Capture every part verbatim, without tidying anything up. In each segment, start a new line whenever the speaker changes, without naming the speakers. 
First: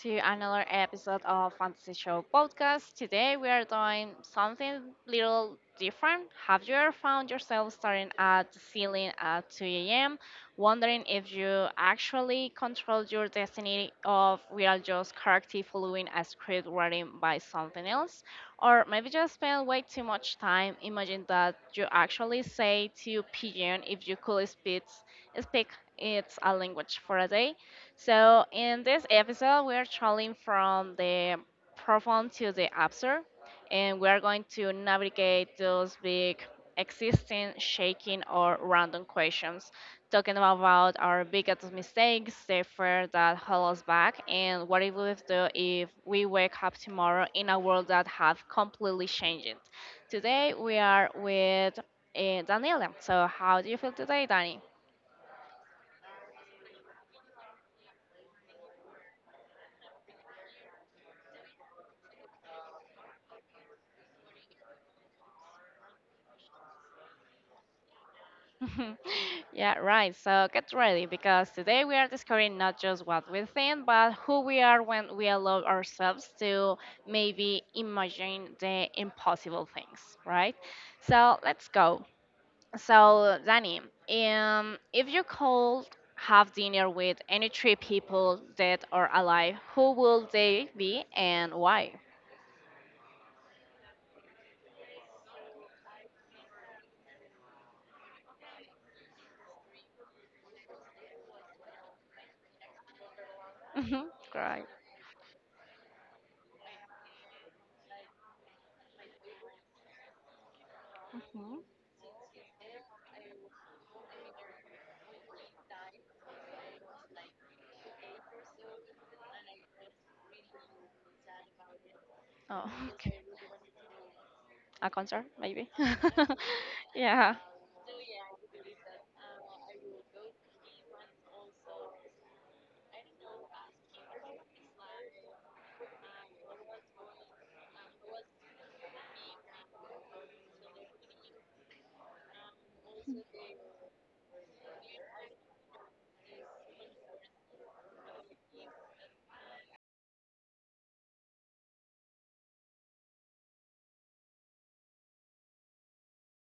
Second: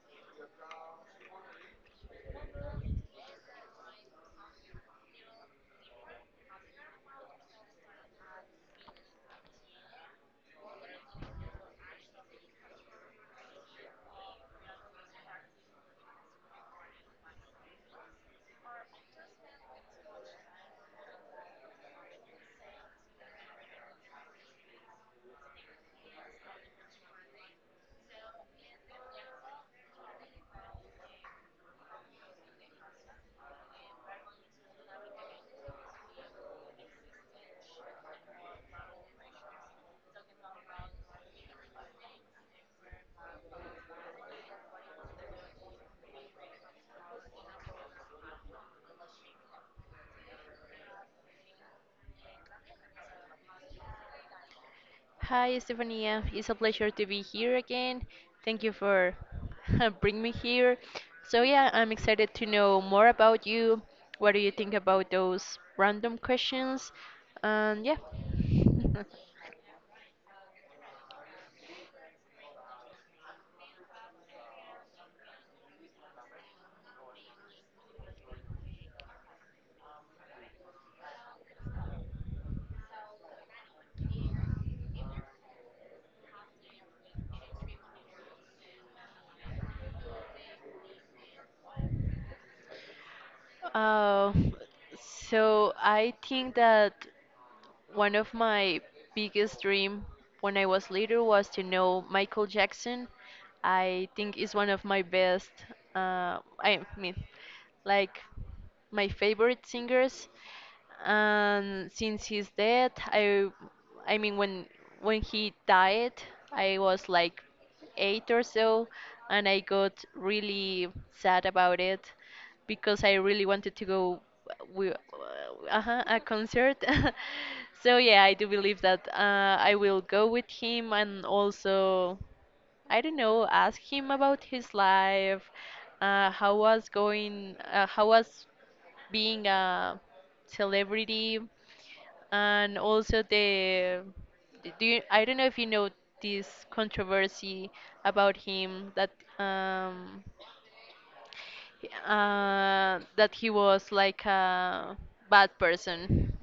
to another episode of Fantasy Show Podcast. Today we are doing something little different. Have you ever found yourself staring at the ceiling at two a m, wondering if you actually control your destiny or we are just correctly following a script written by something else? Or maybe just spend way too much time imagining that you actually say to pigeon if you could speak, speak its a language for a day? So, in this episode, we are traveling from the profound to the absurd, and we are going to navigate those big existing, shaking, or random questions, talking about our biggest mistakes, the fear that hold us back, and what it would do if we wake up tomorrow in a world that have completely changed. Today, we are with uh, Daniela. So, how do you feel today, Dani?
Hi, Stefania. It's a pleasure to be here again. Thank you for bringing me here. So yeah, I'm excited to know more about you. What do you think about those random questions? And yeah.
yeah, right. So get ready because today we are discovering not just what we think, but who we are when we allow ourselves to maybe imagine the impossible things, right? So let's go. So, Danny, um, if you could have dinner with any three people, dead or alive, who will they be and why?
Uh, so I think that one of my biggest dream when I was little was to know Michael Jackson.
Mhm.
I think is
Right.
one of my best. Uh, I mean, like my favorite singers. And since he's dead, I, I mean, when when he died, I was like eight or so, and I got really sad about it
Oh,
because I
okay.
really wanted to go
A
with
concert, maybe.
uh, uh-huh, a concert.
yeah.
So yeah, I do believe that uh, I will go with him and also I don't know, ask him about his life, uh, how was going, uh, how was being a celebrity, and also the, do you, I don't know if you know this controversy about him that um, uh, that he was like a bad person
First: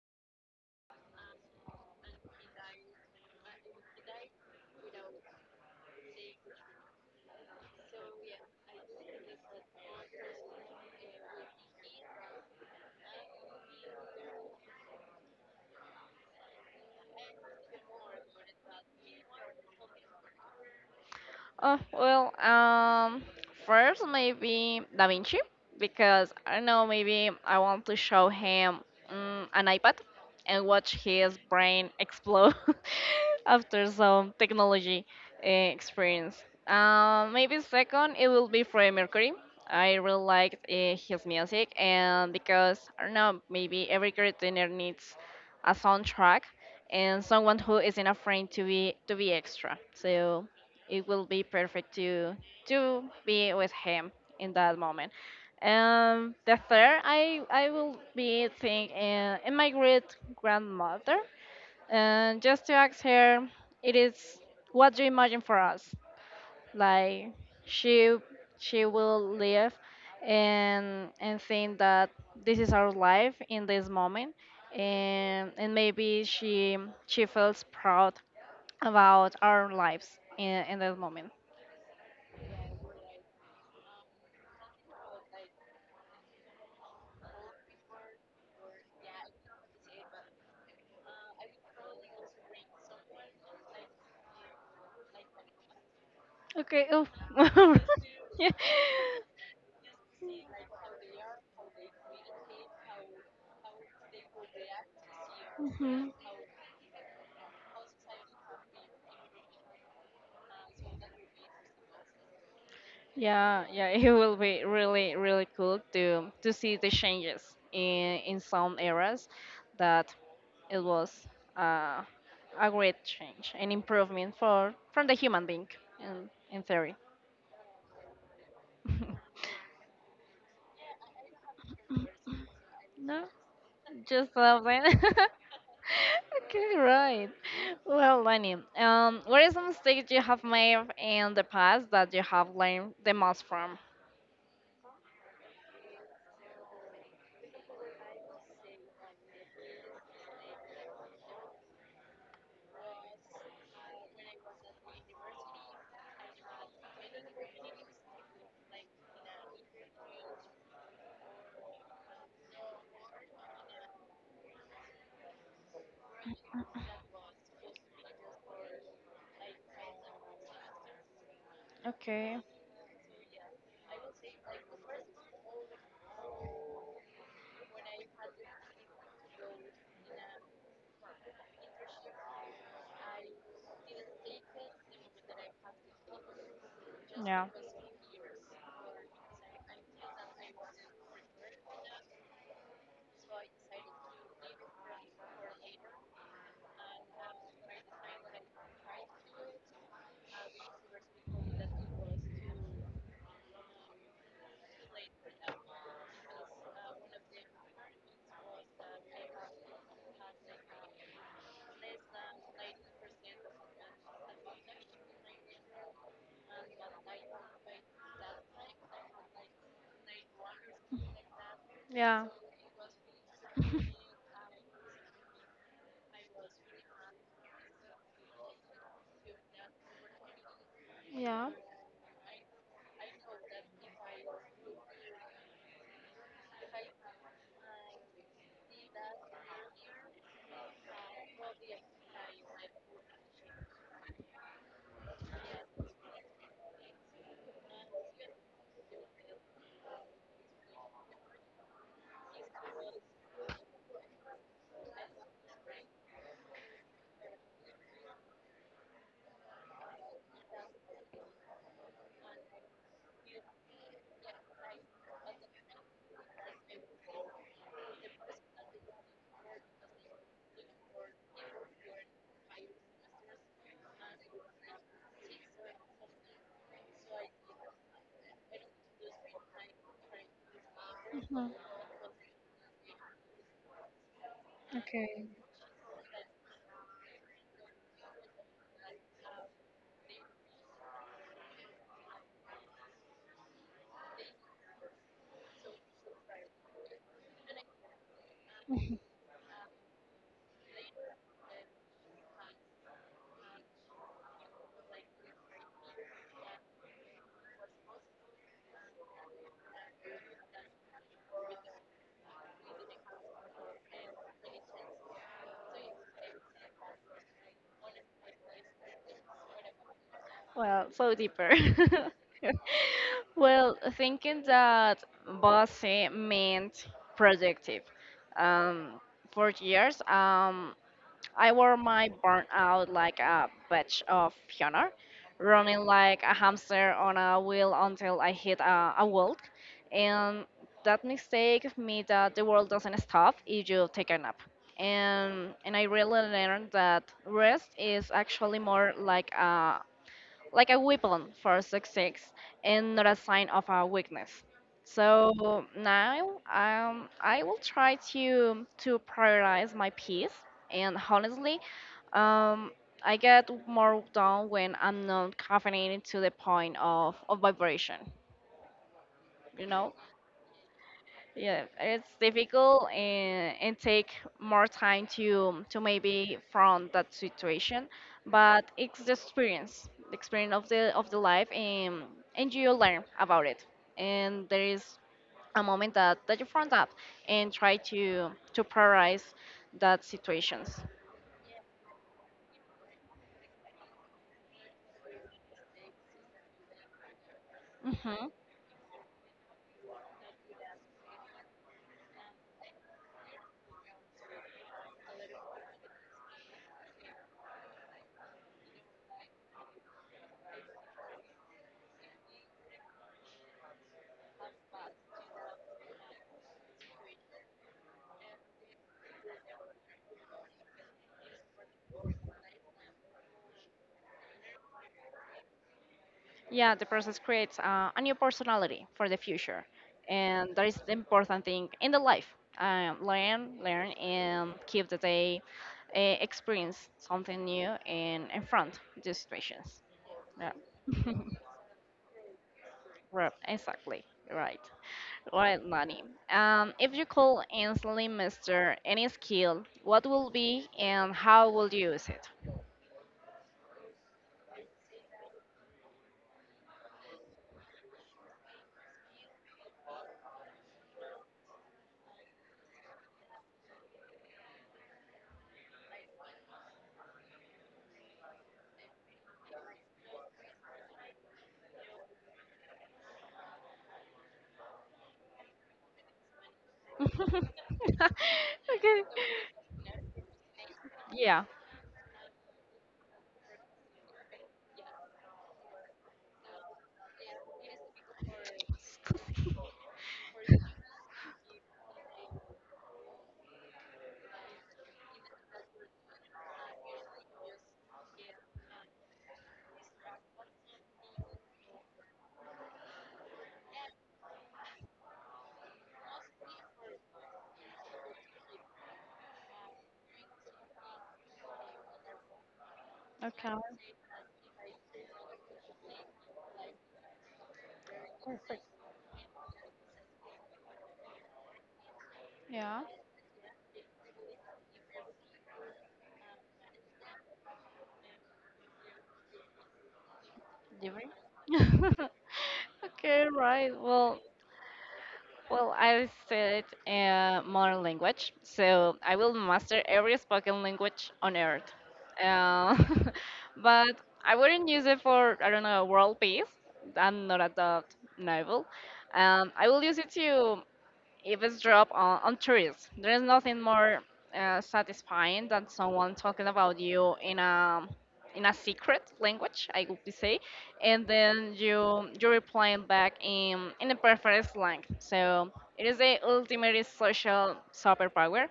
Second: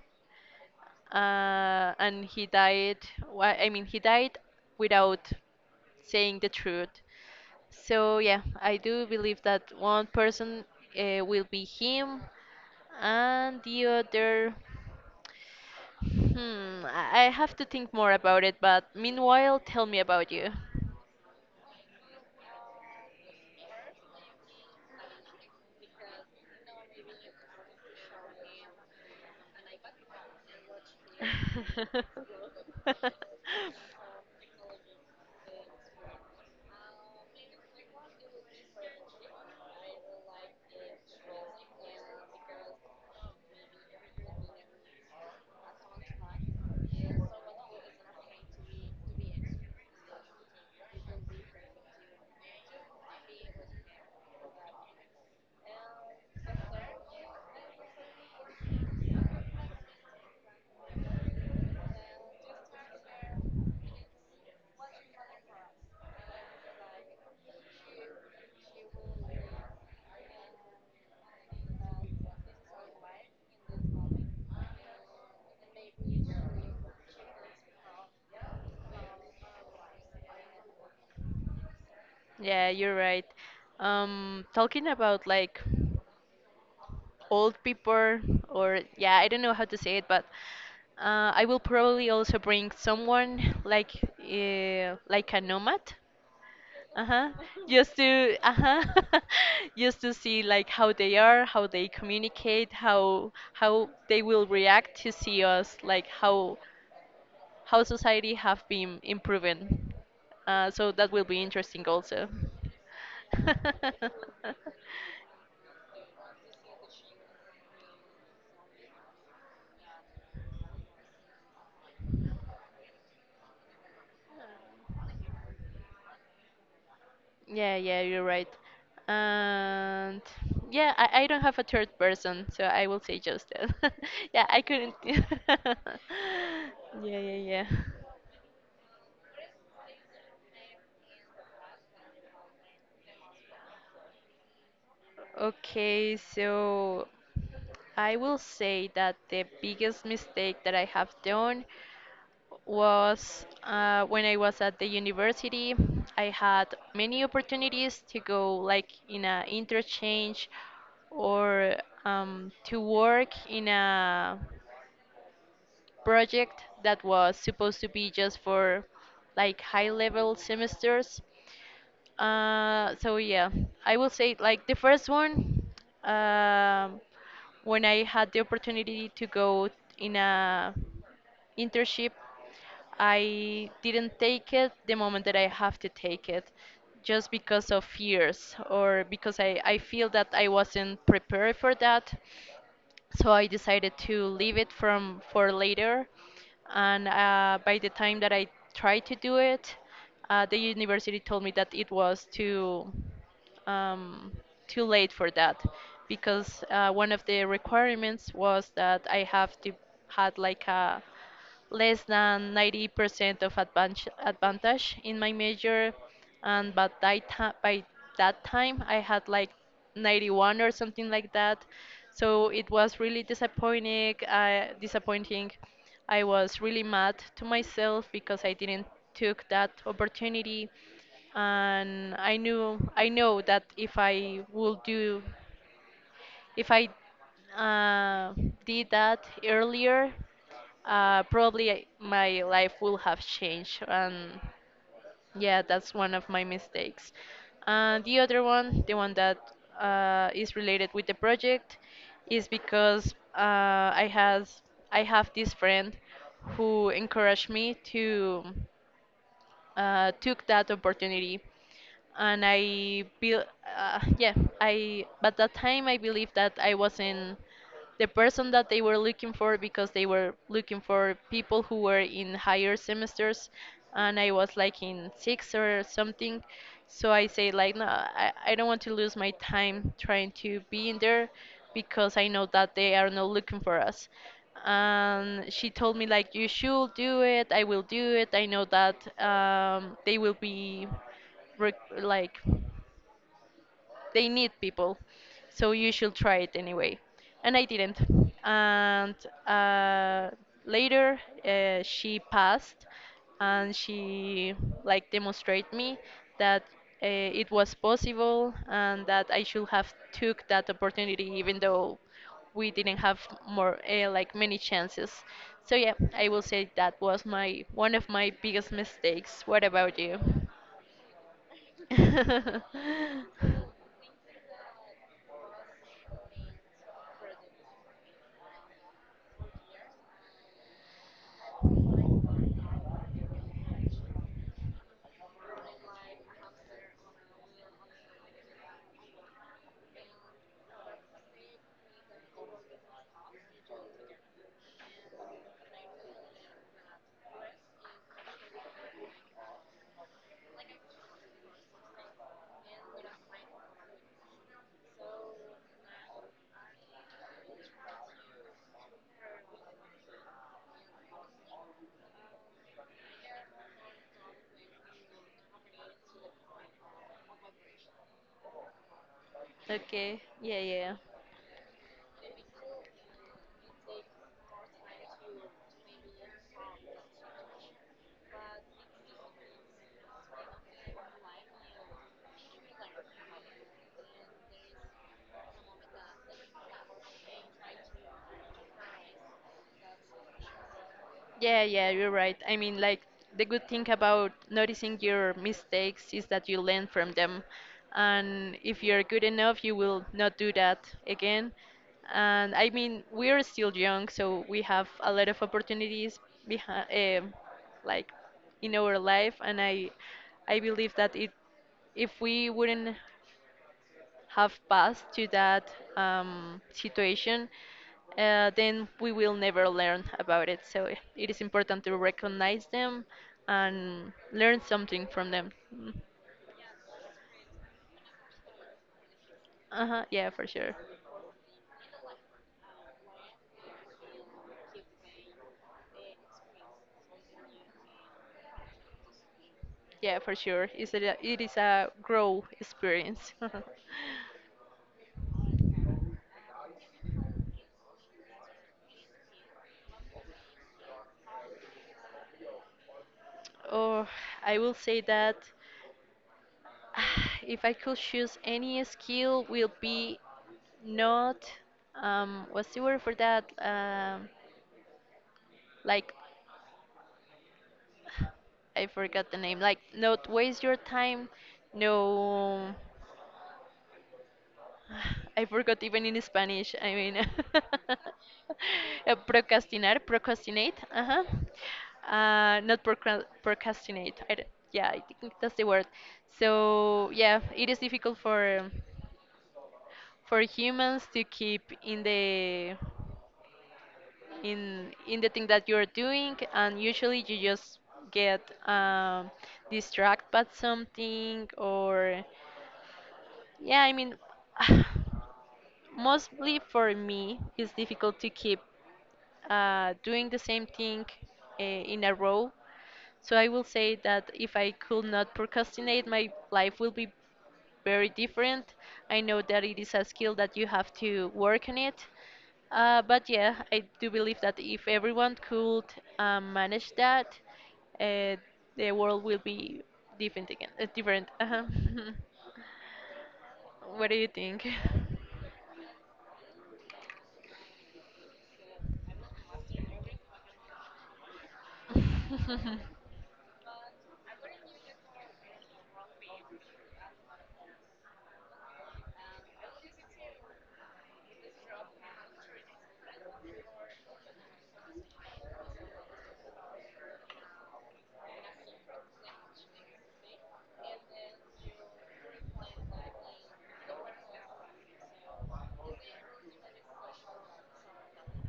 uh, and he died wha- i mean he died without saying the truth. So yeah, I do believe that one person uh, will be him, and the other hmm i I have to think more about it. But meanwhile tell me about you.
Oh, well, um, first maybe Da Vinci, because I don't know, maybe I want to show him mm, an iPad and watch his brain explode after some technology uh, experience. Um, maybe second, it will be Freddie Mercury. I really liked uh, his music, and because I don't know, maybe every creator needs a soundtrack and someone who isn't afraid to be to be extra. So it will be perfect to to be with him in that moment. Um, the third, I I will be thinking in, in, my great grandmother, and just to ask her, it is what do you imagine for us? Like she she will live and and think that this is our life in this moment, and and maybe she she feels proud about our lives in in this moment.
Yeah, you're right. Um, talking about like old people, or yeah, I don't know how to say it, but uh, I will probably also bring someone like uh, like a nomad.
Okay. Oh.
Uh-huh. Just to
yeah.
uh-huh. Just to see like how they are, how they communicate, how how they will react to see us, like
Mhm.
how how society have been improving. Uh, so that will be interesting also.
Yeah, yeah, it will be really, really cool to to see the changes in in some areas that it was uh, a great change, an improvement for from the human being in in theory.
Yeah, yeah, you're right. And yeah, I, I don't have a third person, so I will say
no,
just that.
just
Yeah, I
laughing.
couldn't. Yeah,
okay,
yeah,
right.
yeah.
Well, Lenny, um, what is a mistake you have made in the past that you have learned the most from?
Okay, so I will say that the biggest mistake that I have done was uh, when I was at the university. I had many opportunities to go like in a interchange or um, to work in a project that was supposed to be just for like high level semesters.
Okay.
Uh, so yeah, I will say like the first one um, when I had the opportunity to go in a internship. I didn't take it the moment that I have to take it, just
Yeah.
because of fears or because I, I feel that I wasn't prepared for that. So I decided to leave it from for later. And uh, by the time that I tried to do it, uh, the university told me that it was too um, too late for that, because uh, one of the requirements was that I have to had like a less than ninety percent of advantage, advantage in my major, and but by, ti- by that time I had like ninety-one or something like that.
Yeah.
So it was really disappointing. Uh, disappointing. I was really mad to myself because I didn't took that opportunity,
Yeah.
and I knew I know that if I would do if I uh, did that earlier, uh, probably I- my life will have changed. And yeah, that's one of my mistakes. Uh, the other one, the one that uh, is related with the project, is because uh, I has I have this friend who encouraged me to uh, took that opportunity, and I built, uh, yeah, I, but that time I believed that I wasn't the person that they were looking for, because they were looking for people who were in higher semesters and I was like in six or something. So I say like no, I, I don't want to lose my time trying to be in there,
Mhm.
because I know that they are not looking for us.
Okay.
And she told me like you should do it, I will do it. I know that um, they will be rec- like they need people, so you should try it anyway. And I didn't. And uh, later uh, she passed, and she like demonstrated me that uh, it was possible, and that I should have took that opportunity, even though we didn't have more uh, like many chances. So yeah, I will say that was my one of my biggest mistakes. What about you?
Well, so deeper. Well, thinking that bossy meant productive. Um, for years, um, I wore my burnout like a badge of honor, running like a hamster on a wheel until I hit a, a wall. And that mistake me that the world doesn't stop if you take a nap. And and I really learned that rest is actually more like a like a weapon for success and not a sign of our weakness. So now um, I will try to to prioritize my peace. And honestly, um, I get more done when I'm not caffeinated to the point of, of vibration. You know?
Okay. Yeah, yeah.
Yeah, it's difficult and, and, take more time to to maybe from that situation, but it's the experience, the experience of the of the life, and and you learn about it. And there is a moment that that you front up and try to to prioritize that situations.
Yeah, yeah, you're right. I mean, like, the good thing about noticing your mistakes is that you learn from them.
Hmm.
And if you're good enough, you will not do that again. And I mean, we're still young, so we have a lot of opportunities behind, um like, in our life. And I, I believe that it, if we wouldn't have passed to that um, situation, uh, then we will never learn about it. So i- it is important to recognize them and learn something from them. Mm.
Yeah, the process creates uh, a new personality for the future,
Uh-huh, yeah, for
and that
sure.
is the important thing in the life. Um, learn, learn, and keep the day uh, experience something new and confront the situations.
Yeah, for
Yeah.
sure. It's a, it is a grow
right.
experience.
Exactly. Right. Right, Nani. Um, if you could instantly master any skill, what will be and how will you use it?
Or I will say that if I could choose any skill, will be not um, what's the word for that? Um, like I forgot the name. Like, not waste your time. No, I forgot even in Spanish. I mean,
okay.
uh, procrastinar, procrastinate. Uh-huh.
Yeah.
Uh, not procra- procrastinate. I d Yeah, I think that's the word. So yeah, it is difficult for for humans to keep in the in in the thing that you're doing, and usually you just get um, distracted by something. Or yeah, I mean, mostly for me it's difficult to keep uh, doing the same thing uh, in a row. So I
Okay.
will say that if I could not procrastinate, my life will be very different. I know that it is a skill that you have to work on it. Uh, but yeah, I do believe that if everyone could um, manage that, uh, the world will be different again. Uh, different. Uh-huh.
Yeah. Okay, right.
What do
Well,
you think?
well, I studied uh, modern language, so I will master every spoken language on earth. Uh, but I wouldn't use it for, I don't know, world peace. I'm not a that novel. Um, I will use it to eavesdrop on, on, tourists. There's nothing more uh, satisfying than someone talking about you in a in a secret language, I would say, and then you you replying back in in a perfect slang. So it is the ultimate social superpower.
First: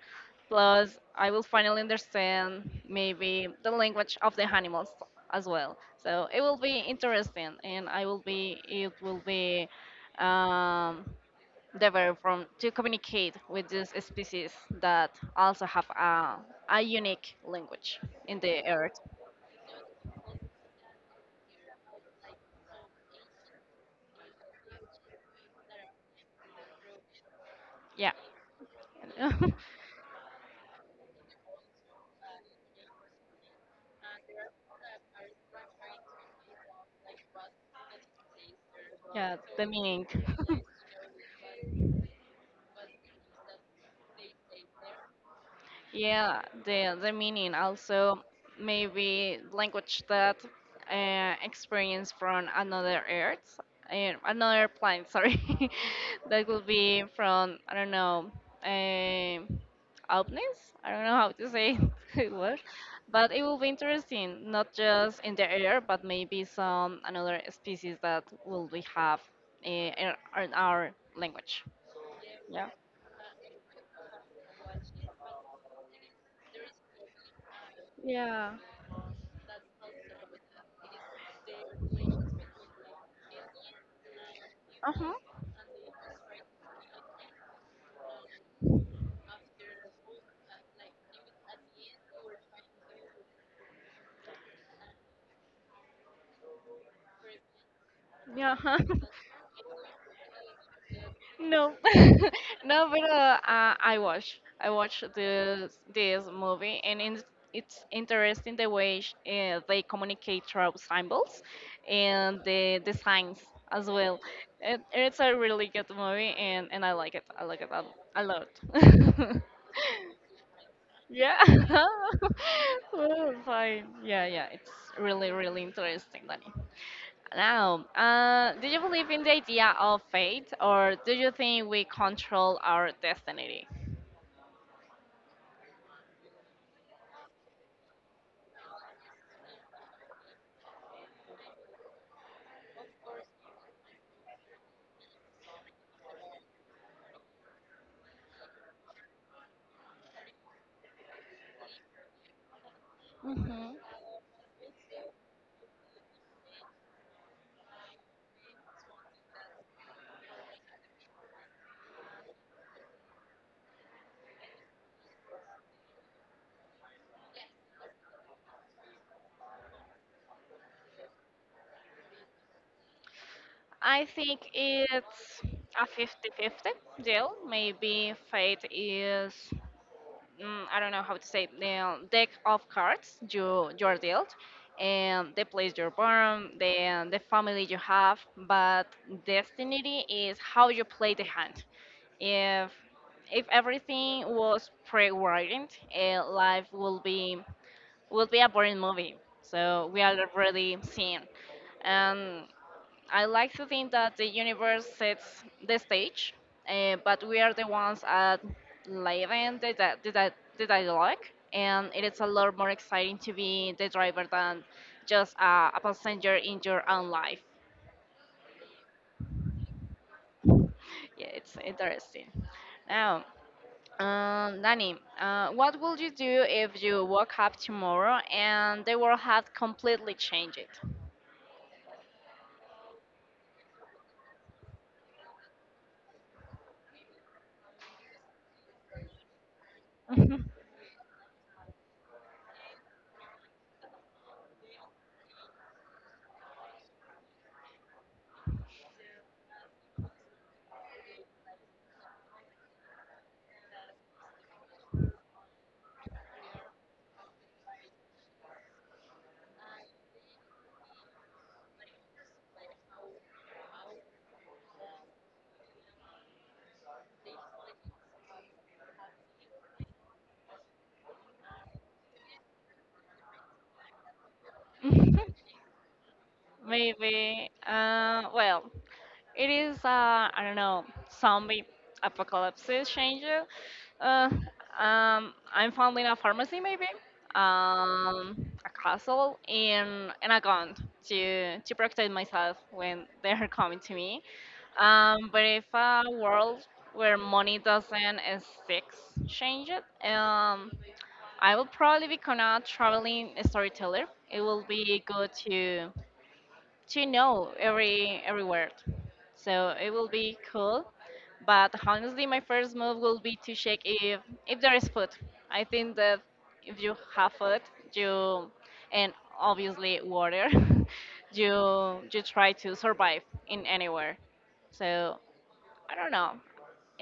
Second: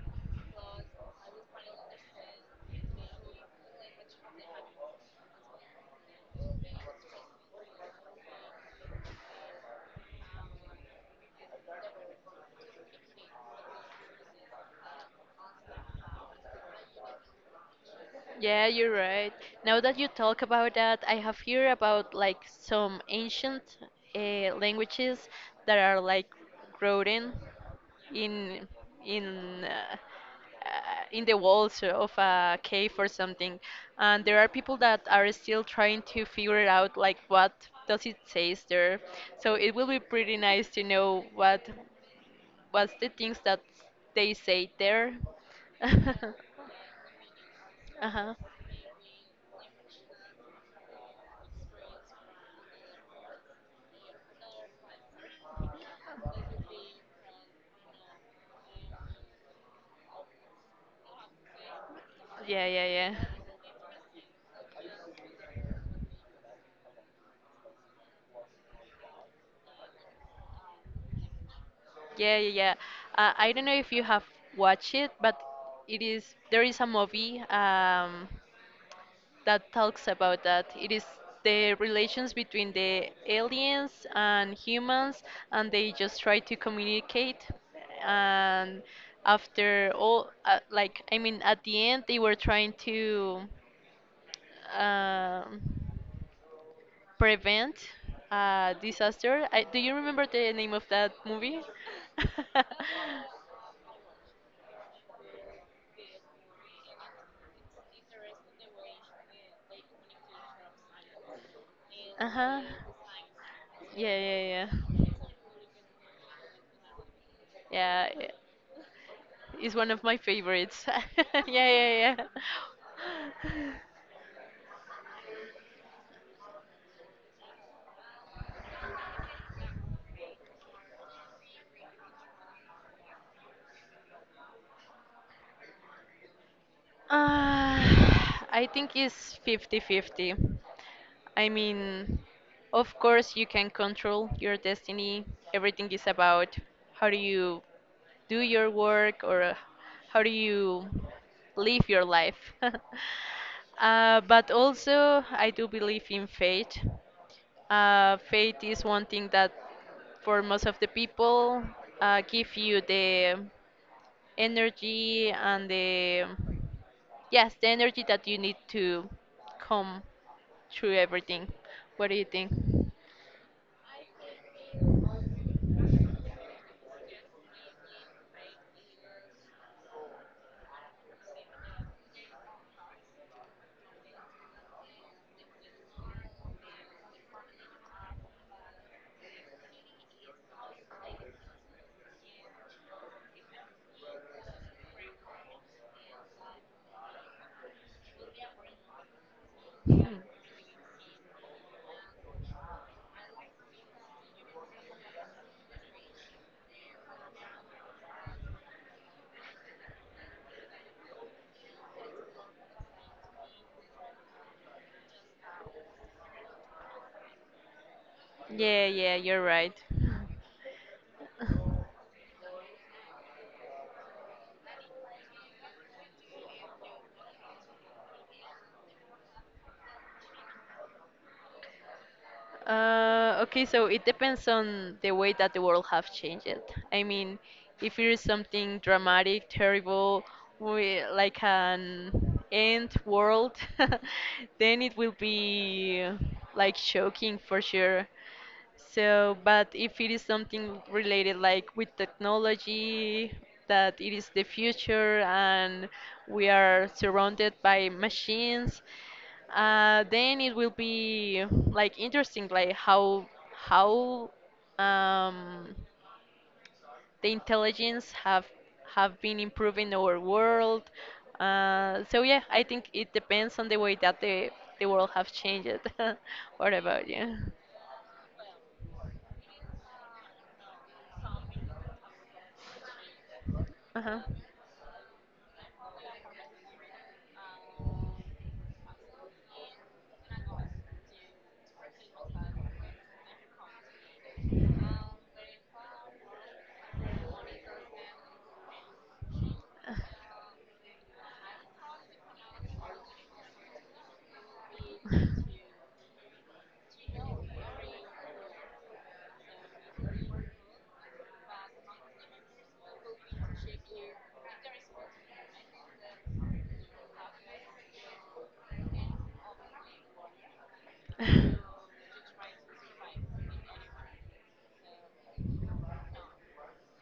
Plus, I will finally understand maybe the language of the animals as well. So it will be interesting, and I will be it will be um, developed from to communicate with these species that also have a, a unique language in the
Yeah, you're
earth.
right. Now that you talk about that, I have heard about like some ancient uh, languages that are like written
Yeah.
in in uh, uh, in the walls of a cave or something, and there are people that are still trying to figure out like what does it says there.
yeah,
So
the
it will be
meaning.
pretty nice to know what what's the things that they say there. uh-huh.
Yeah, the the meaning also maybe language that uh, experience from another earth, uh, another planet. Sorry, that would be from I don't know, uh, outness. I don't know how to say it word,
Yeah, yeah, yeah.
but it will be interesting. Not just in the air, but maybe some another species that will we have uh, in, in, our language.
Yeah, yeah,
Yeah.
yeah. Uh, I don't know if you have watched it, but it is there is a movie um,
Yeah.
that talks about that. It is the relations between the aliens and
Uh huh.
humans, and they just try to communicate. And after all, uh, like I mean, at the end, they were trying to um, prevent
Yeah.
a disaster. I, do you remember the name of that movie?
No, no, but uh, uh, I watch. I watch this this movie, and in, it's interesting the way sh- uh, they communicate through symbols
Uh
and
huh.
the the signs as
Yeah,
well.
yeah,
It,
yeah.
it's a really good movie, and, and I like it. I like it a,
Yeah,
a
i-
lot.
it's one of my favorites.
Yeah.
yeah, yeah,
Oh,
yeah.
fine. Yeah, yeah. It's really, really interesting, Danny. Now, uh, do you believe in the idea of fate, or do you think we control our destiny?
Uh, I think it's fifty-fifty. I mean, of course, you can control your destiny. Everything is about how do you do your work, or uh, how do you live your life?
hmm
Uh, but also, I do believe in fate. Uh, fate is one thing that, for most of the people, uh, give you the energy and the yes, the energy that you need to come through everything. What do you think?
I think it's a fifty-fifty deal. Maybe fate is mm, I don't know how to say it, the deck of cards you you're dealt, and the place you're born, the the family you have, but destiny is how you play the hand. If if everything was pre-wired, eh, life will be will be a boring movie. So we
Hmm.
are already seeing, and I like to think that the universe sets the stage, eh, but we are the ones at living the di- the, di- the dialogue, and it is a lot more exciting to be the driver than just uh, a passenger in your own life.
Yeah, yeah, you're right.
Yeah, it's interesting. Um, Danny, uh, what would you do if you woke up tomorrow and the world had completely changed?
Uh, okay, so it depends on the way that the world have changed it. I mean, if it is something dramatic, terrible, we, like an end world, then it will be like shocking for sure. So, but if it is something related like with technology, that it is the future and we are surrounded by machines, uh, then it will be like interesting, like how how um, the intelligence have have been improving our world. Uh, so yeah, I think it depends on the way that the the world have changed. What about you?
Maybe. Uh, well, It is, uh, I don't know, zombie apocalypse changer.
Uh-huh.
Uh, um, I'm founding a pharmacy, maybe, um, a castle, and, and a gun to, to protect myself when they're coming to me. Um, but if a world where money doesn't exist change it, um, I will probably become a traveling storyteller. It will be good to to know every every word. So it will be cool. But honestly, my first move will be to check if if there is food. I think that if you have food, you and obviously water, you you try to survive in anywhere. So I don't know.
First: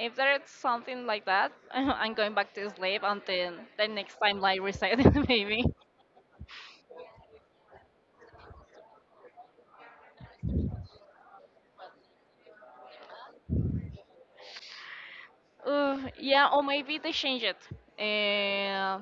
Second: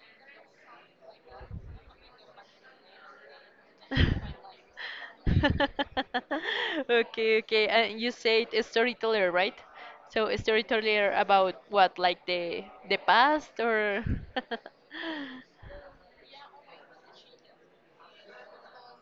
If there is something like that, I'm going back to sleep until the next time, like reset maybe.
Okay, okay. And you said a storyteller, right? So a storyteller about what, like the the past or?
Uh, yeah, or maybe they change it. Uh,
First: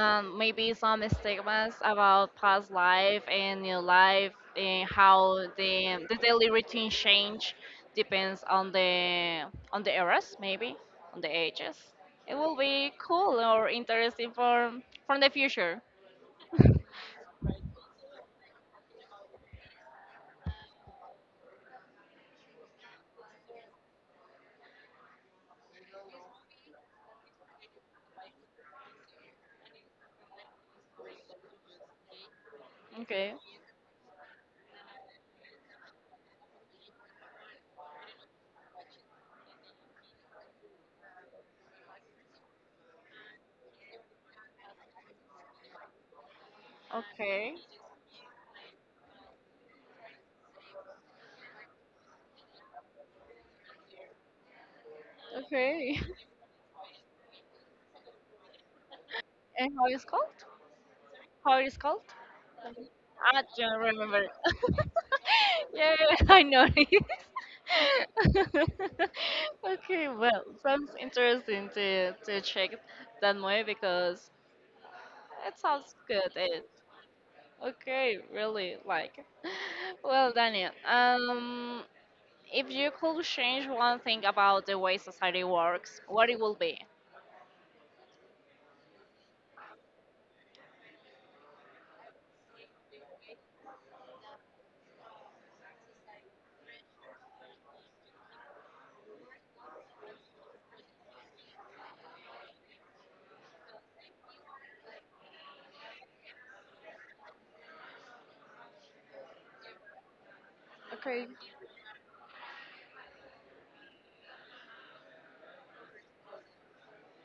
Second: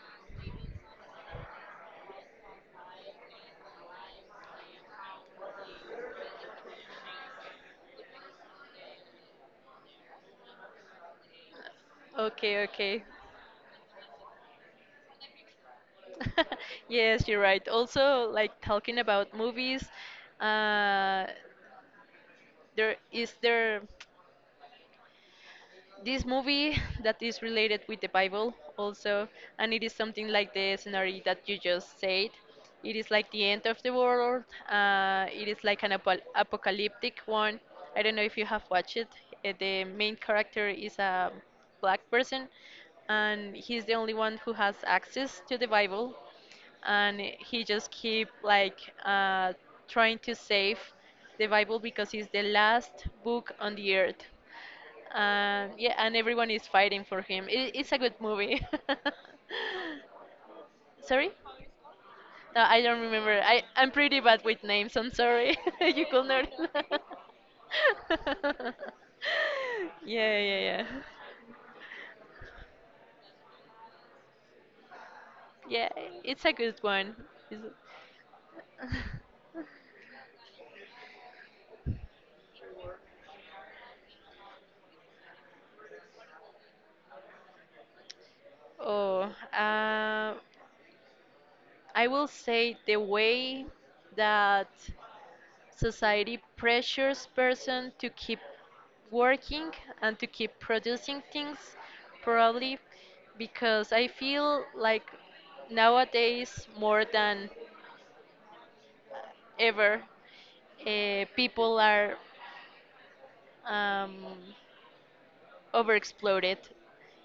um, Maybe some stigmas about past life and new life and how the the daily routine change depends on the on the eras maybe on the ages. It will
okay,
be
okay.
cool or interesting for from the future.
Yes, you're right. Also, like talking about movies, uh, there is there this movie that is related with the Bible also, and it is something like the scenario that you just said. It is like
Okay.
the end of the world. Uh, it is like an apo- apocalyptic one. I don't know if you have watched it. Uh, The main character is a black person, and he's the only one who has access to the Bible, and
Okay.
he just keep like uh, trying to save the Bible, because it's the last book on the earth. And yeah,
Okay.
and everyone is fighting for him. It, it's a good movie.
and how it's called
Sorry?
how it is called
No, I don't remember.
I
I
don't
I'm pretty
remember.
bad with names. I'm sorry.
yeah,
You could
yeah, I
not.
noticed. okay,
Yeah,
well,
yeah, yeah.
sounds interesting to to check that movie because it
Yeah,
sounds good.
it's a
It
good one. It's-
okay, really like. Well, Daniel, um, if you could change one thing about the way society works, what it will be?
oh, uh, I will say the way that society pressures person to keep working and to keep producing things, probably because I feel like nowadays more than ever, uh, people are um, overexploded,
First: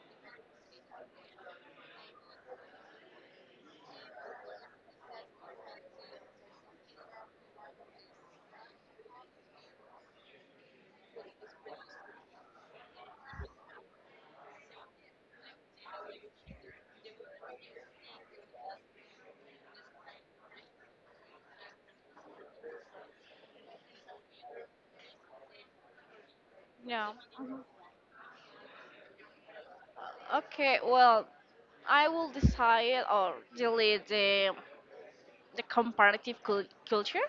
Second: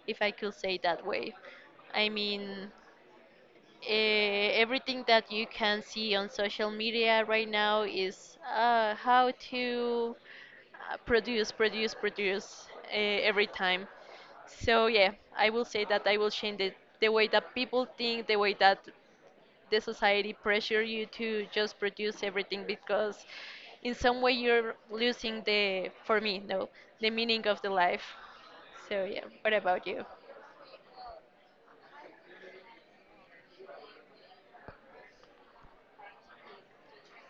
if I could say that way. I mean, uh, everything that you can see on social media right now is uh, how to uh, produce, produce, produce uh, every time. So yeah, I will say that I will change the, the way that people think, the way that the society pressure you to just produce everything because in some way you're losing the, for me, no, the
Yeah.
meaning of the life. So yeah, what about you?
Okay, well, I will decide or delete the the comparative cul- culture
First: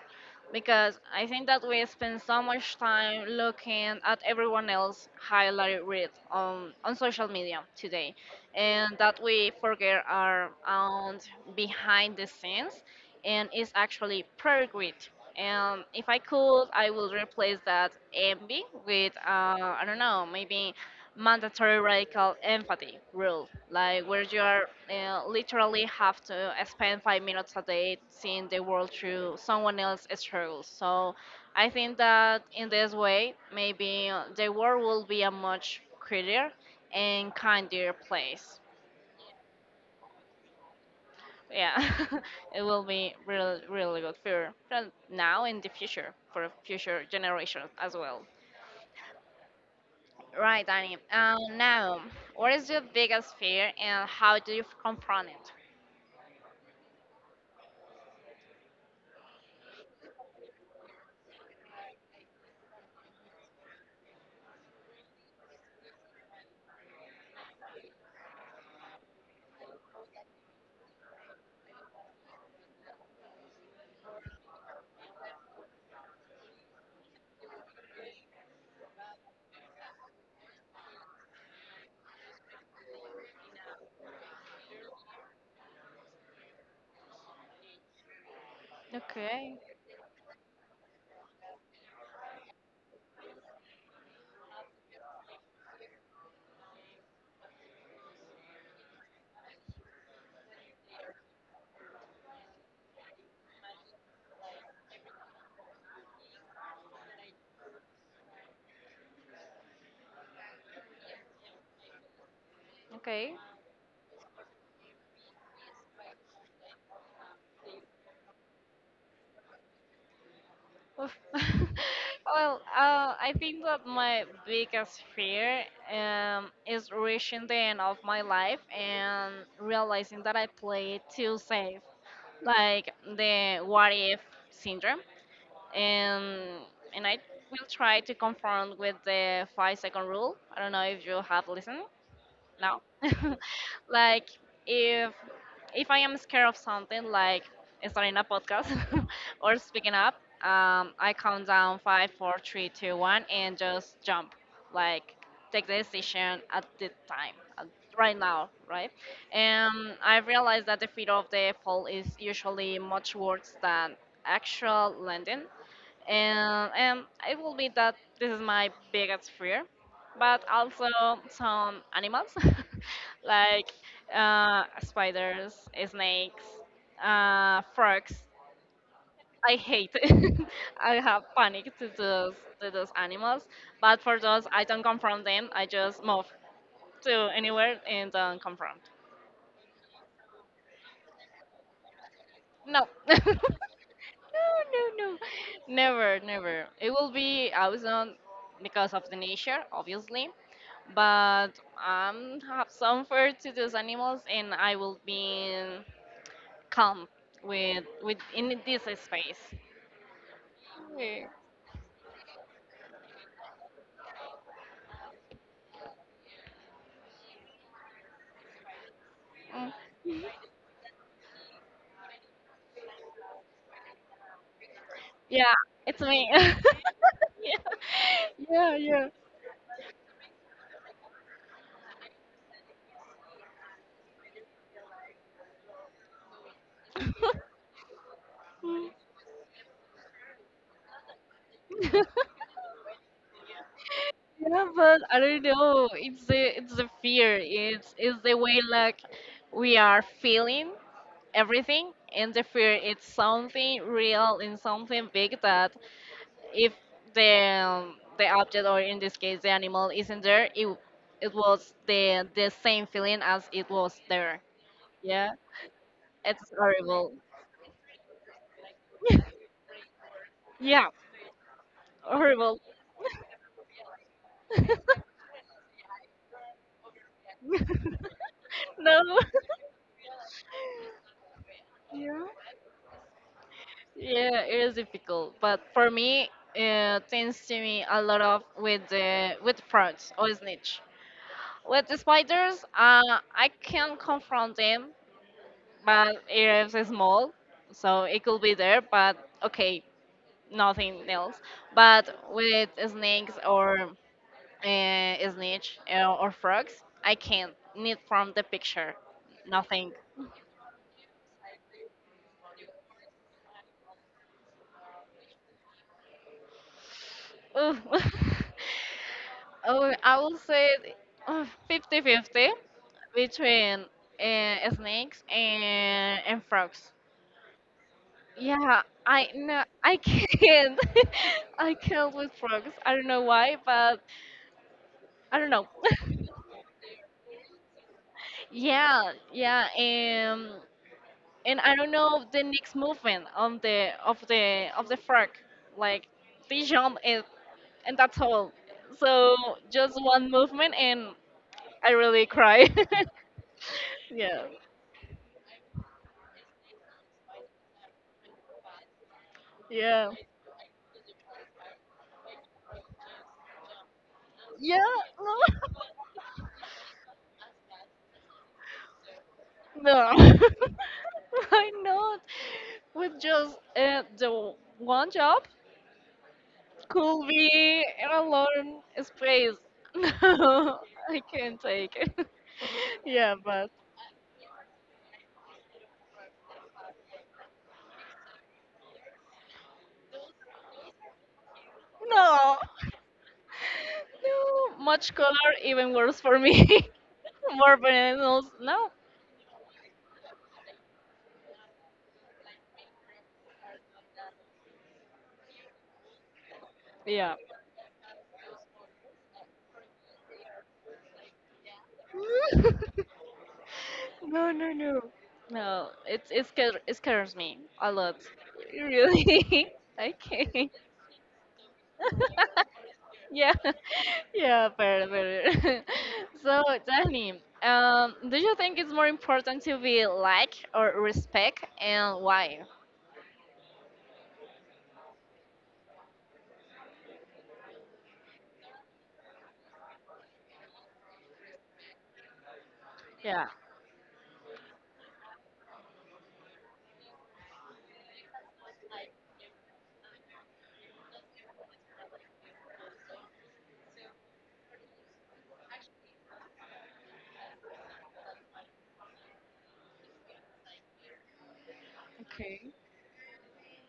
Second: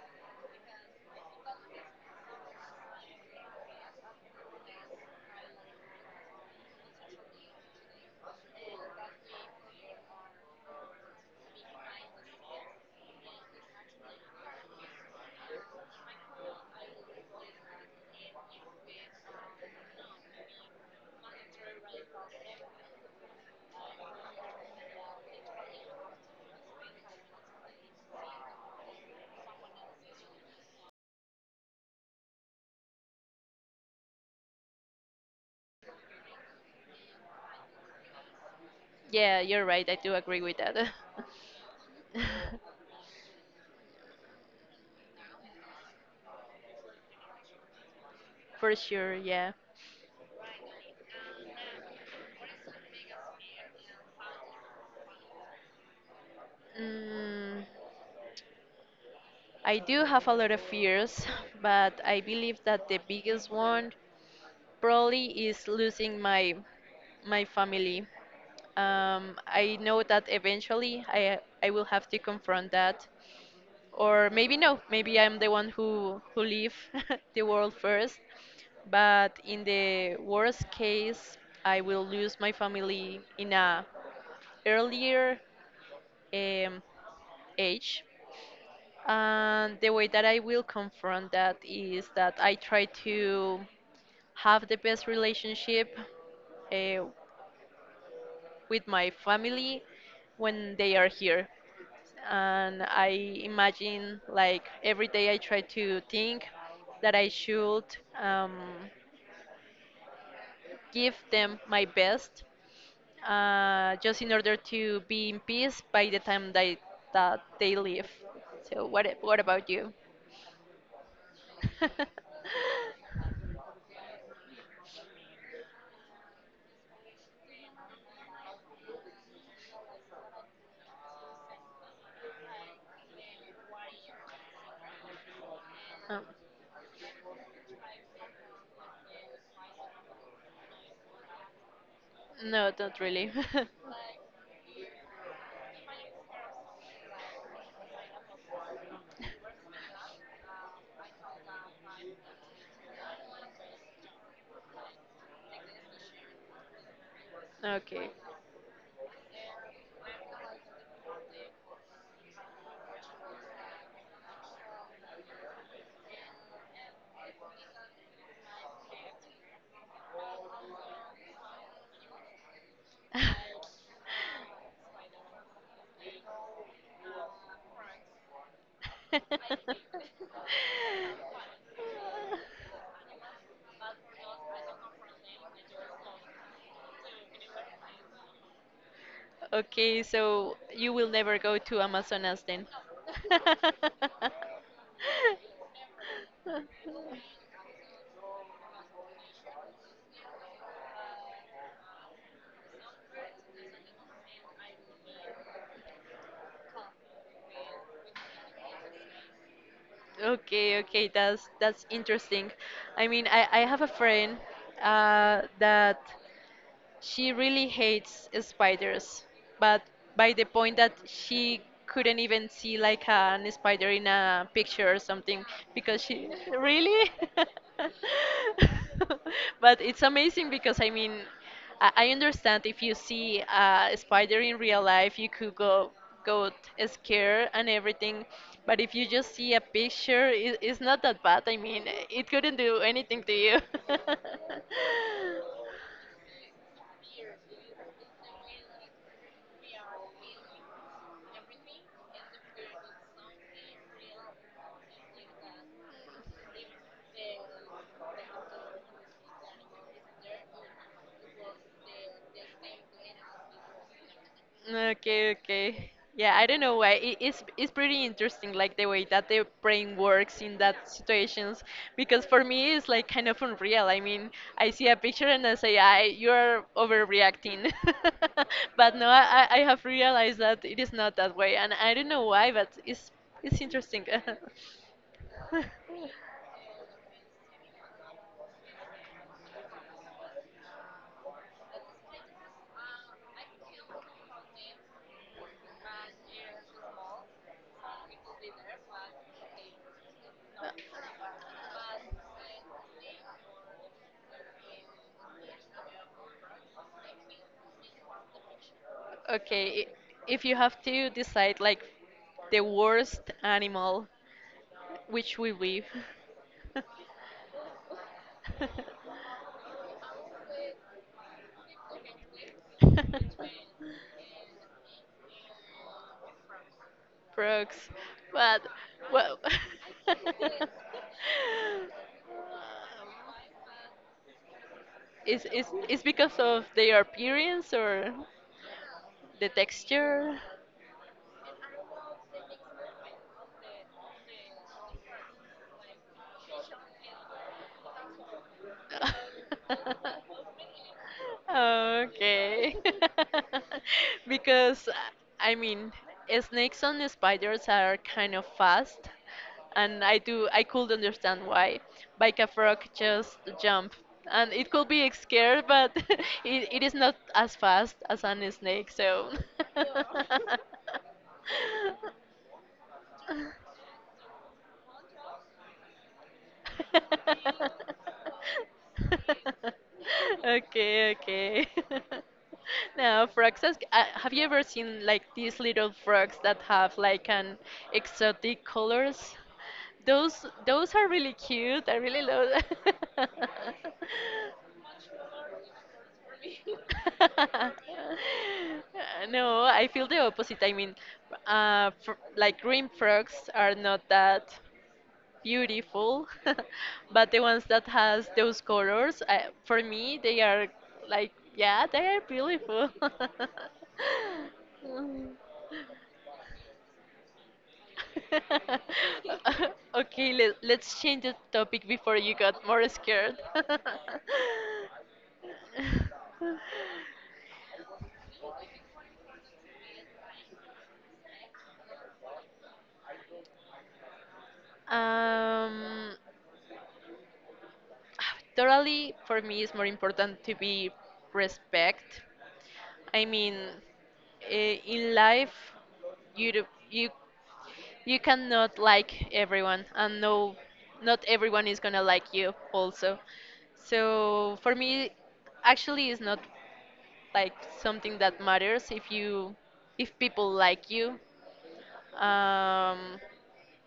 because I think that we spend so much time looking at everyone else highlight read on, on social media today and that we forget our own behind the scenes, and it's actually pretty great. And if I could, I would replace that envy with, uh, I don't know, maybe mandatory radical empathy rule, like where you are uh, literally have to spend five minutes a day seeing the world through someone else's struggles. So I think that in this way, maybe uh, the world will be a much prettier and kinder place.
Yeah, you're right. I do agree with that.
Yeah, it will be really, really good for for now and the future for future generations as well.
For sure, yeah.
Right, Danny. Um, now, what is your biggest fear and how do you confront it?
Mm, I do have a lot of fears, but I believe that the biggest one probably is losing my my family. Um, I know that eventually I I will have to confront that, or maybe no, maybe I'm the one who who leave the world first. But in the worst case, I will lose my family in a earlier um, age.
Okay,
And the way that I will confront that is that I try to have the best relationship uh, with my family when they are here. And I imagine, like, every day I try to think that I should um, give them my best
okay.
uh, just in order to be in peace by the time that, that they leave. So, what, what about you?
Oof. well, uh, I think that my biggest fear um, is reaching the end of my life and realizing that I played too safe, like the what if syndrome.
Um,
And, and I will try to confront with the five second rule. I don't know if you have listened.
no,
No.
not really.
like if if I am scared of something like starting a podcast or speaking up, um, I count down five, four, three, two, one, and just jump. Like take the decision at the time, at-
Okay.
right now, right? And I realized that the fear of the fall is usually much worse than actual landing, and and it will be that this is my biggest fear, but also some animals like uh, spiders, snakes, uh, frogs. I hate it. I have panic to those, to those animals, but for those I don't confront them. I just move to anywhere and don't confront.
Okay, so you will never go to Amazonas then.
No. No, no, no. Never, never. It will be awesome because of the nature, obviously. But I have some fear to those animals, and I will be calm with with in this space.
Okay, okay,
Okay.
that's that's interesting. I mean, I I have a friend uh that she really hates spiders,
Mm.
but by the point that she couldn't even see like an spider in a picture or something
Yeah,
because
it's
she
me.
really
Yeah, yeah, yeah.
but it's amazing because I mean I I understand if you see uh, a spider in real life you could go go t- scared and everything but if you just see a picture it, it's not that bad I mean it couldn't do anything to you.
Yeah, but I don't know. It's the it's the fear. It's it's the way, like we are feeling everything, and the fear, it's something real and something big, that if the um, the object, or in this case the animal, isn't there, it it was the the same feeling as it was there. Yeah,
Okay, okay. Yeah, I
it's
don't know why.
horrible.
It, it's it's pretty interesting, like the way that the brain works in that
Yeah.
situations. Because for
Horrible.
me, it's like kind of unreal. I mean, I see a picture and I say, "I, you're overreacting." But no,
No.
I I I have realized that it is not that way, and I don't know why, but it's it's interesting.
Yeah, it is difficult, but for me it tends to me a lot of with the with frogs or snitch. With the spiders, uh, I can confront them, but it's small, so it could be there, but okay, nothing else. But with snakes or uh, snitch, uh, or frogs, I can't. Need from the picture,
Okay, i-
nothing.
if you have to decide like the worst animal, which will be?
Ooh. Oh, I will say fifty fifty between uh, snakes and, and frogs.
Frogs. But
Yeah, I,
well,
no, I can't. I can't with frogs. I don't know why, but I
is
don't know.
is is because of their appearance or
Yeah,
the
yeah,
texture?
and and I don't know the next movement on the of the of the frog. Like, they jump and and that's all. So just one movement, and I really cry.
Okay.
Yeah,
Because, I mean, snakes and spiders are kind of fast, and
yeah,
I do I could understand why. Like a frog just jump, and it
yeah.
could be
No,
scared, but it, it is not as fast as an snake, so.
no, why not? With just uh, the one job could be in a long space. No,
okay,
I can't
okay.
take it.
Now,
Yeah,
frogs.
but
As- Uh, have you ever seen like these little frogs that have like an exotic colors? Those those are really cute. I really love
no,
that.
no, much color even worse for me. More bananas. No,
No, I feel the opposite. I mean, uh, fr- like green frogs are not that beautiful but
yeah.
the ones that has those colors uh, for me they are like yeah they are beautiful.
No, no, no.
Mm.
No, it it scares it scares me a lot. Really, I
Okay let,
can't.
let's change the topic before you got more scared.
Yeah, yeah, fair, fair. So, Danny, um, do you think it's more important to be liked or respect, and why?
um Totally for me it's more important to be respect. I
Yeah.
mean, i- in life, you do- you you cannot like everyone, and no, not everyone is gonna like you also. So for me, actually, it's not like something that matters if you if people like you.
Okay.
Um,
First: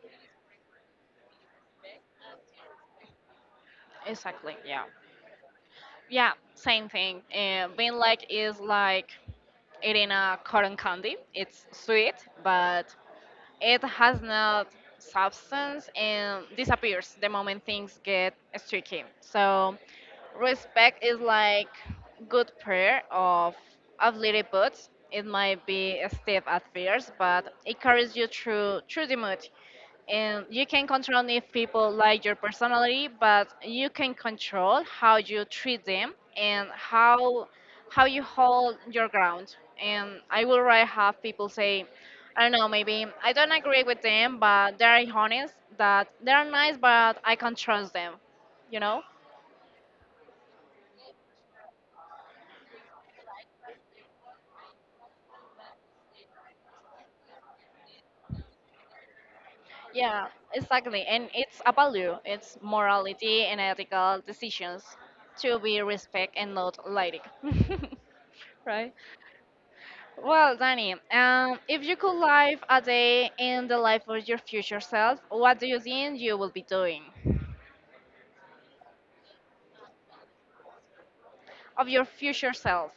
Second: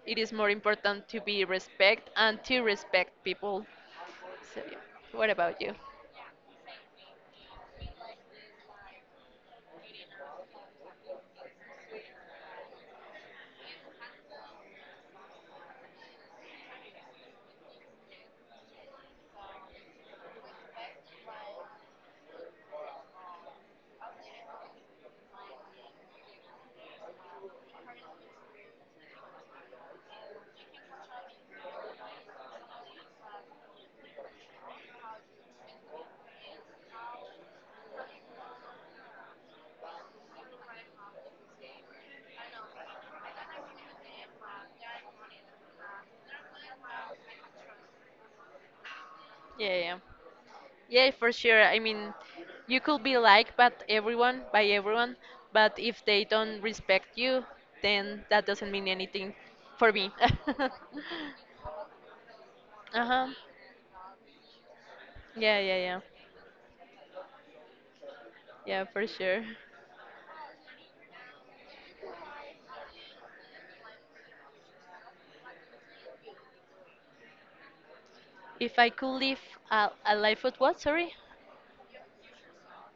it is more important to be respect and to respect people.
Exactly.
So yeah.
Yeah,
What about you?
yeah, same thing. Uh, being liked is like eating a cotton candy. It's sweet, but it has no substance and disappears the moment things get tricky. So, respect is like good prayer of of little boots. It might be a step at first, but it carries you through through the mood. And you can control if people like your personality, but you can control how you treat them, and how how you hold your ground. And I would rather have people say, I don't know, maybe I don't agree with them, but they are honest, that they are nice, but I can trust them. You know?
Yeah, yeah, yeah. Yeah, for sure. I mean, you could be liked by everyone, by everyone, but if they don't respect you, then that doesn't mean anything for me.
Yeah, exactly. And it's a value, it's
Uh-huh.
morality and ethical decisions to
Yeah, yeah,
be
yeah.
respect and not like.
Yeah,
Right?
for sure.
Well, Danny, um, if you could live a day in the life of your future self, what do you think you will be doing?
If I could live a, a life with what, sorry?
Of your future self,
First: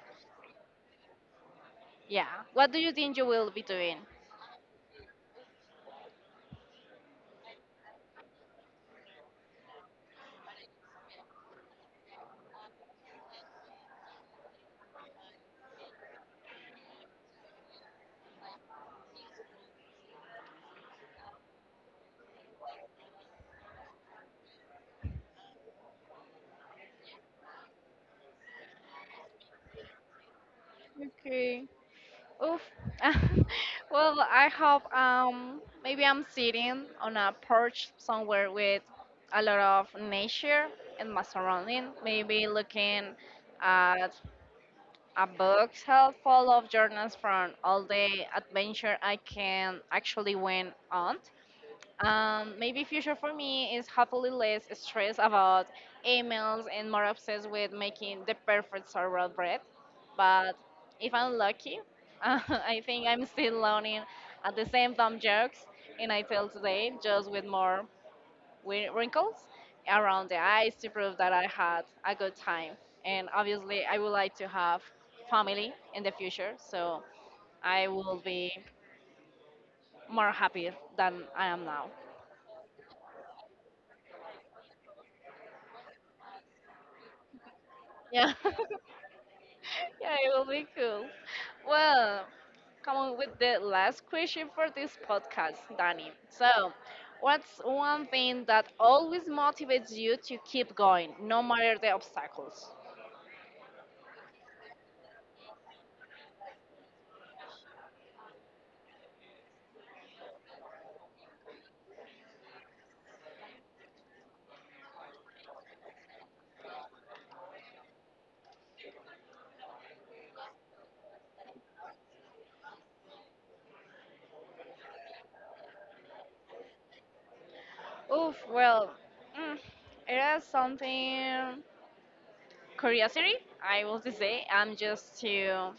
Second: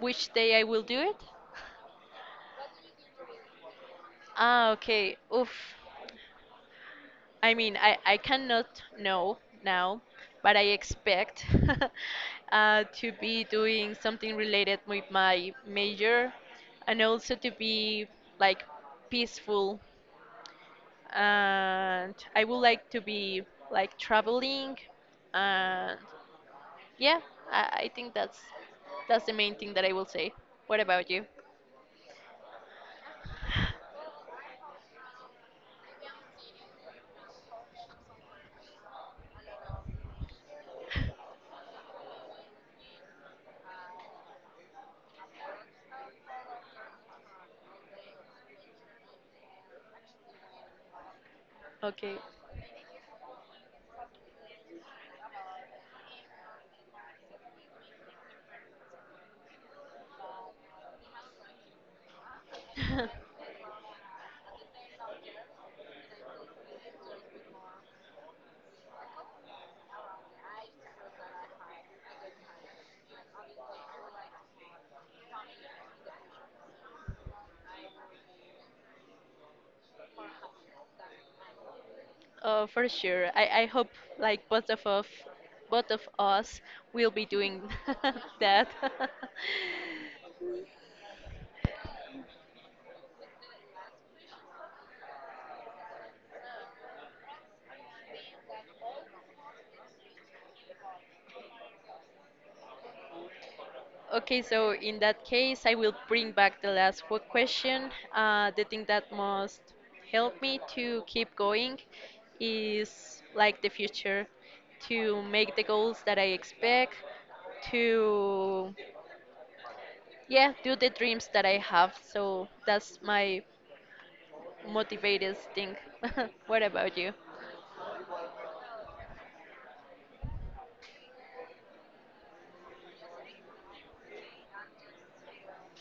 Which day I will do it?
yeah. What do you think you will be doing?
Ah, okay. Oof. I mean, I, I cannot know now, but I expect uh, to be doing something related with my major and also to be like peaceful. And I would like to be like traveling. And yeah, I, I think that's that's the main thing that I will say. What about you?
Okay. Oof. Well, I hope, um maybe I'm sitting on a porch somewhere with a lot of nature and my surrounding. Maybe looking at a book full of journals from all the adventure I can actually went on.
Okay.
Um, maybe future for me is hopefully less stressed about emails and more obsessed with making the perfect sourdough bread. But if I'm lucky, I think I'm still learning at the same dumb jokes and I tell today, just with more wi- wrinkles around the eyes to prove that I had a good time. And obviously, I would like to have family in the future, so I will be more happy than I am now.
Uh, for sure. I, I hope like both of us, both of us will be doing
Yeah.
that.
Yeah, it will be cool. Well, come on with the last question for this podcast, Danny. So, what's one thing that always motivates you to keep going, no matter the obstacles?
Okay, so in that case, I will bring back the last qu- question. Uh, the thing that must help me to keep going is like the future, to make the goals that I expect, to yeah, do the dreams that I have. So that's my motivated thing. What about you?
Oof, well, mm, it is something curiosity, I will say. I'm just to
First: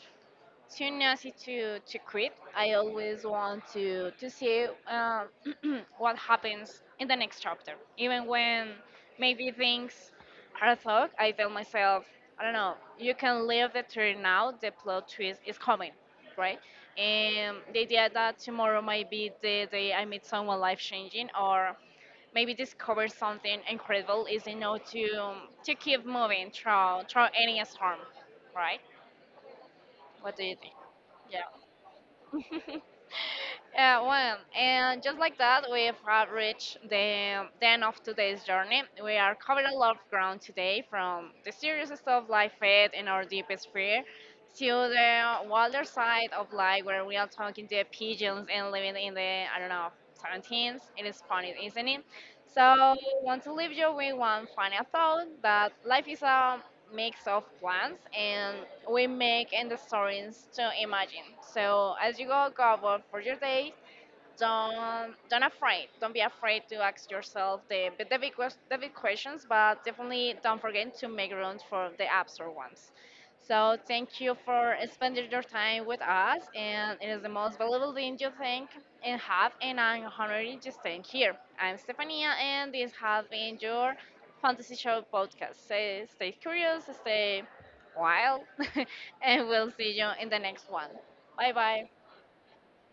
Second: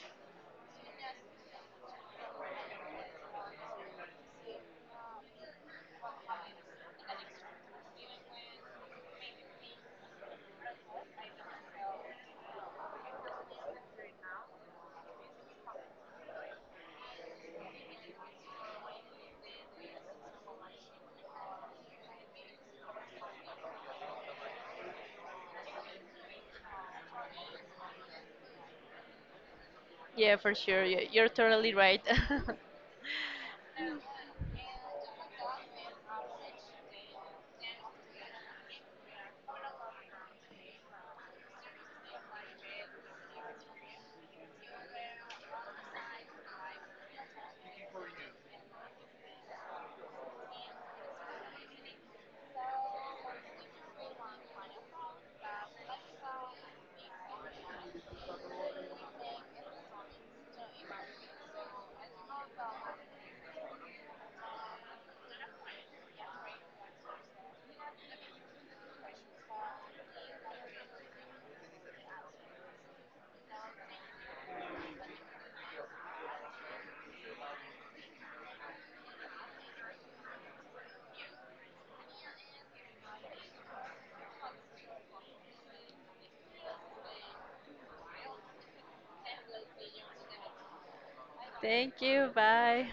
too nasty to to quit. I always want to to see, um, what happens in the next chapter, even when maybe things are thought. I tell myself, I don't know, you can live the turn now. The plot twist is coming, right? And the idea that tomorrow might be the day I meet someone life changing, or maybe discover something incredible, is enough to to keep moving through through any storm, right? What
Yeah,
do
for
you think?
sure. You- You're
Yeah.
totally right.
Yeah, well, and just like that, we have reached the end of today's journey. We are covered a lot of ground today, from the serious stuff life fed in our deepest fear to the wilder side of life where we are talking to pigeons and living in the, I don't know, seventeens. It is funny, isn't it? So, want to leave you with one final thought, that life is a mix of plants and we make and the stories to imagine. So as you go go about for your day, don't don't afraid don't be afraid to ask yourself the but the big, quest- the big questions, but definitely don't forget to make room for the absurd ones. So thank you for spending your time with us, and it is the most valuable thing you think and have. And I'm honored to staying here. I'm Stefania, and this has been your fantasy show podcast. Stay, stay curious, stay wild. And we'll see you in the next one. Bye bye.
Thank you. Bye.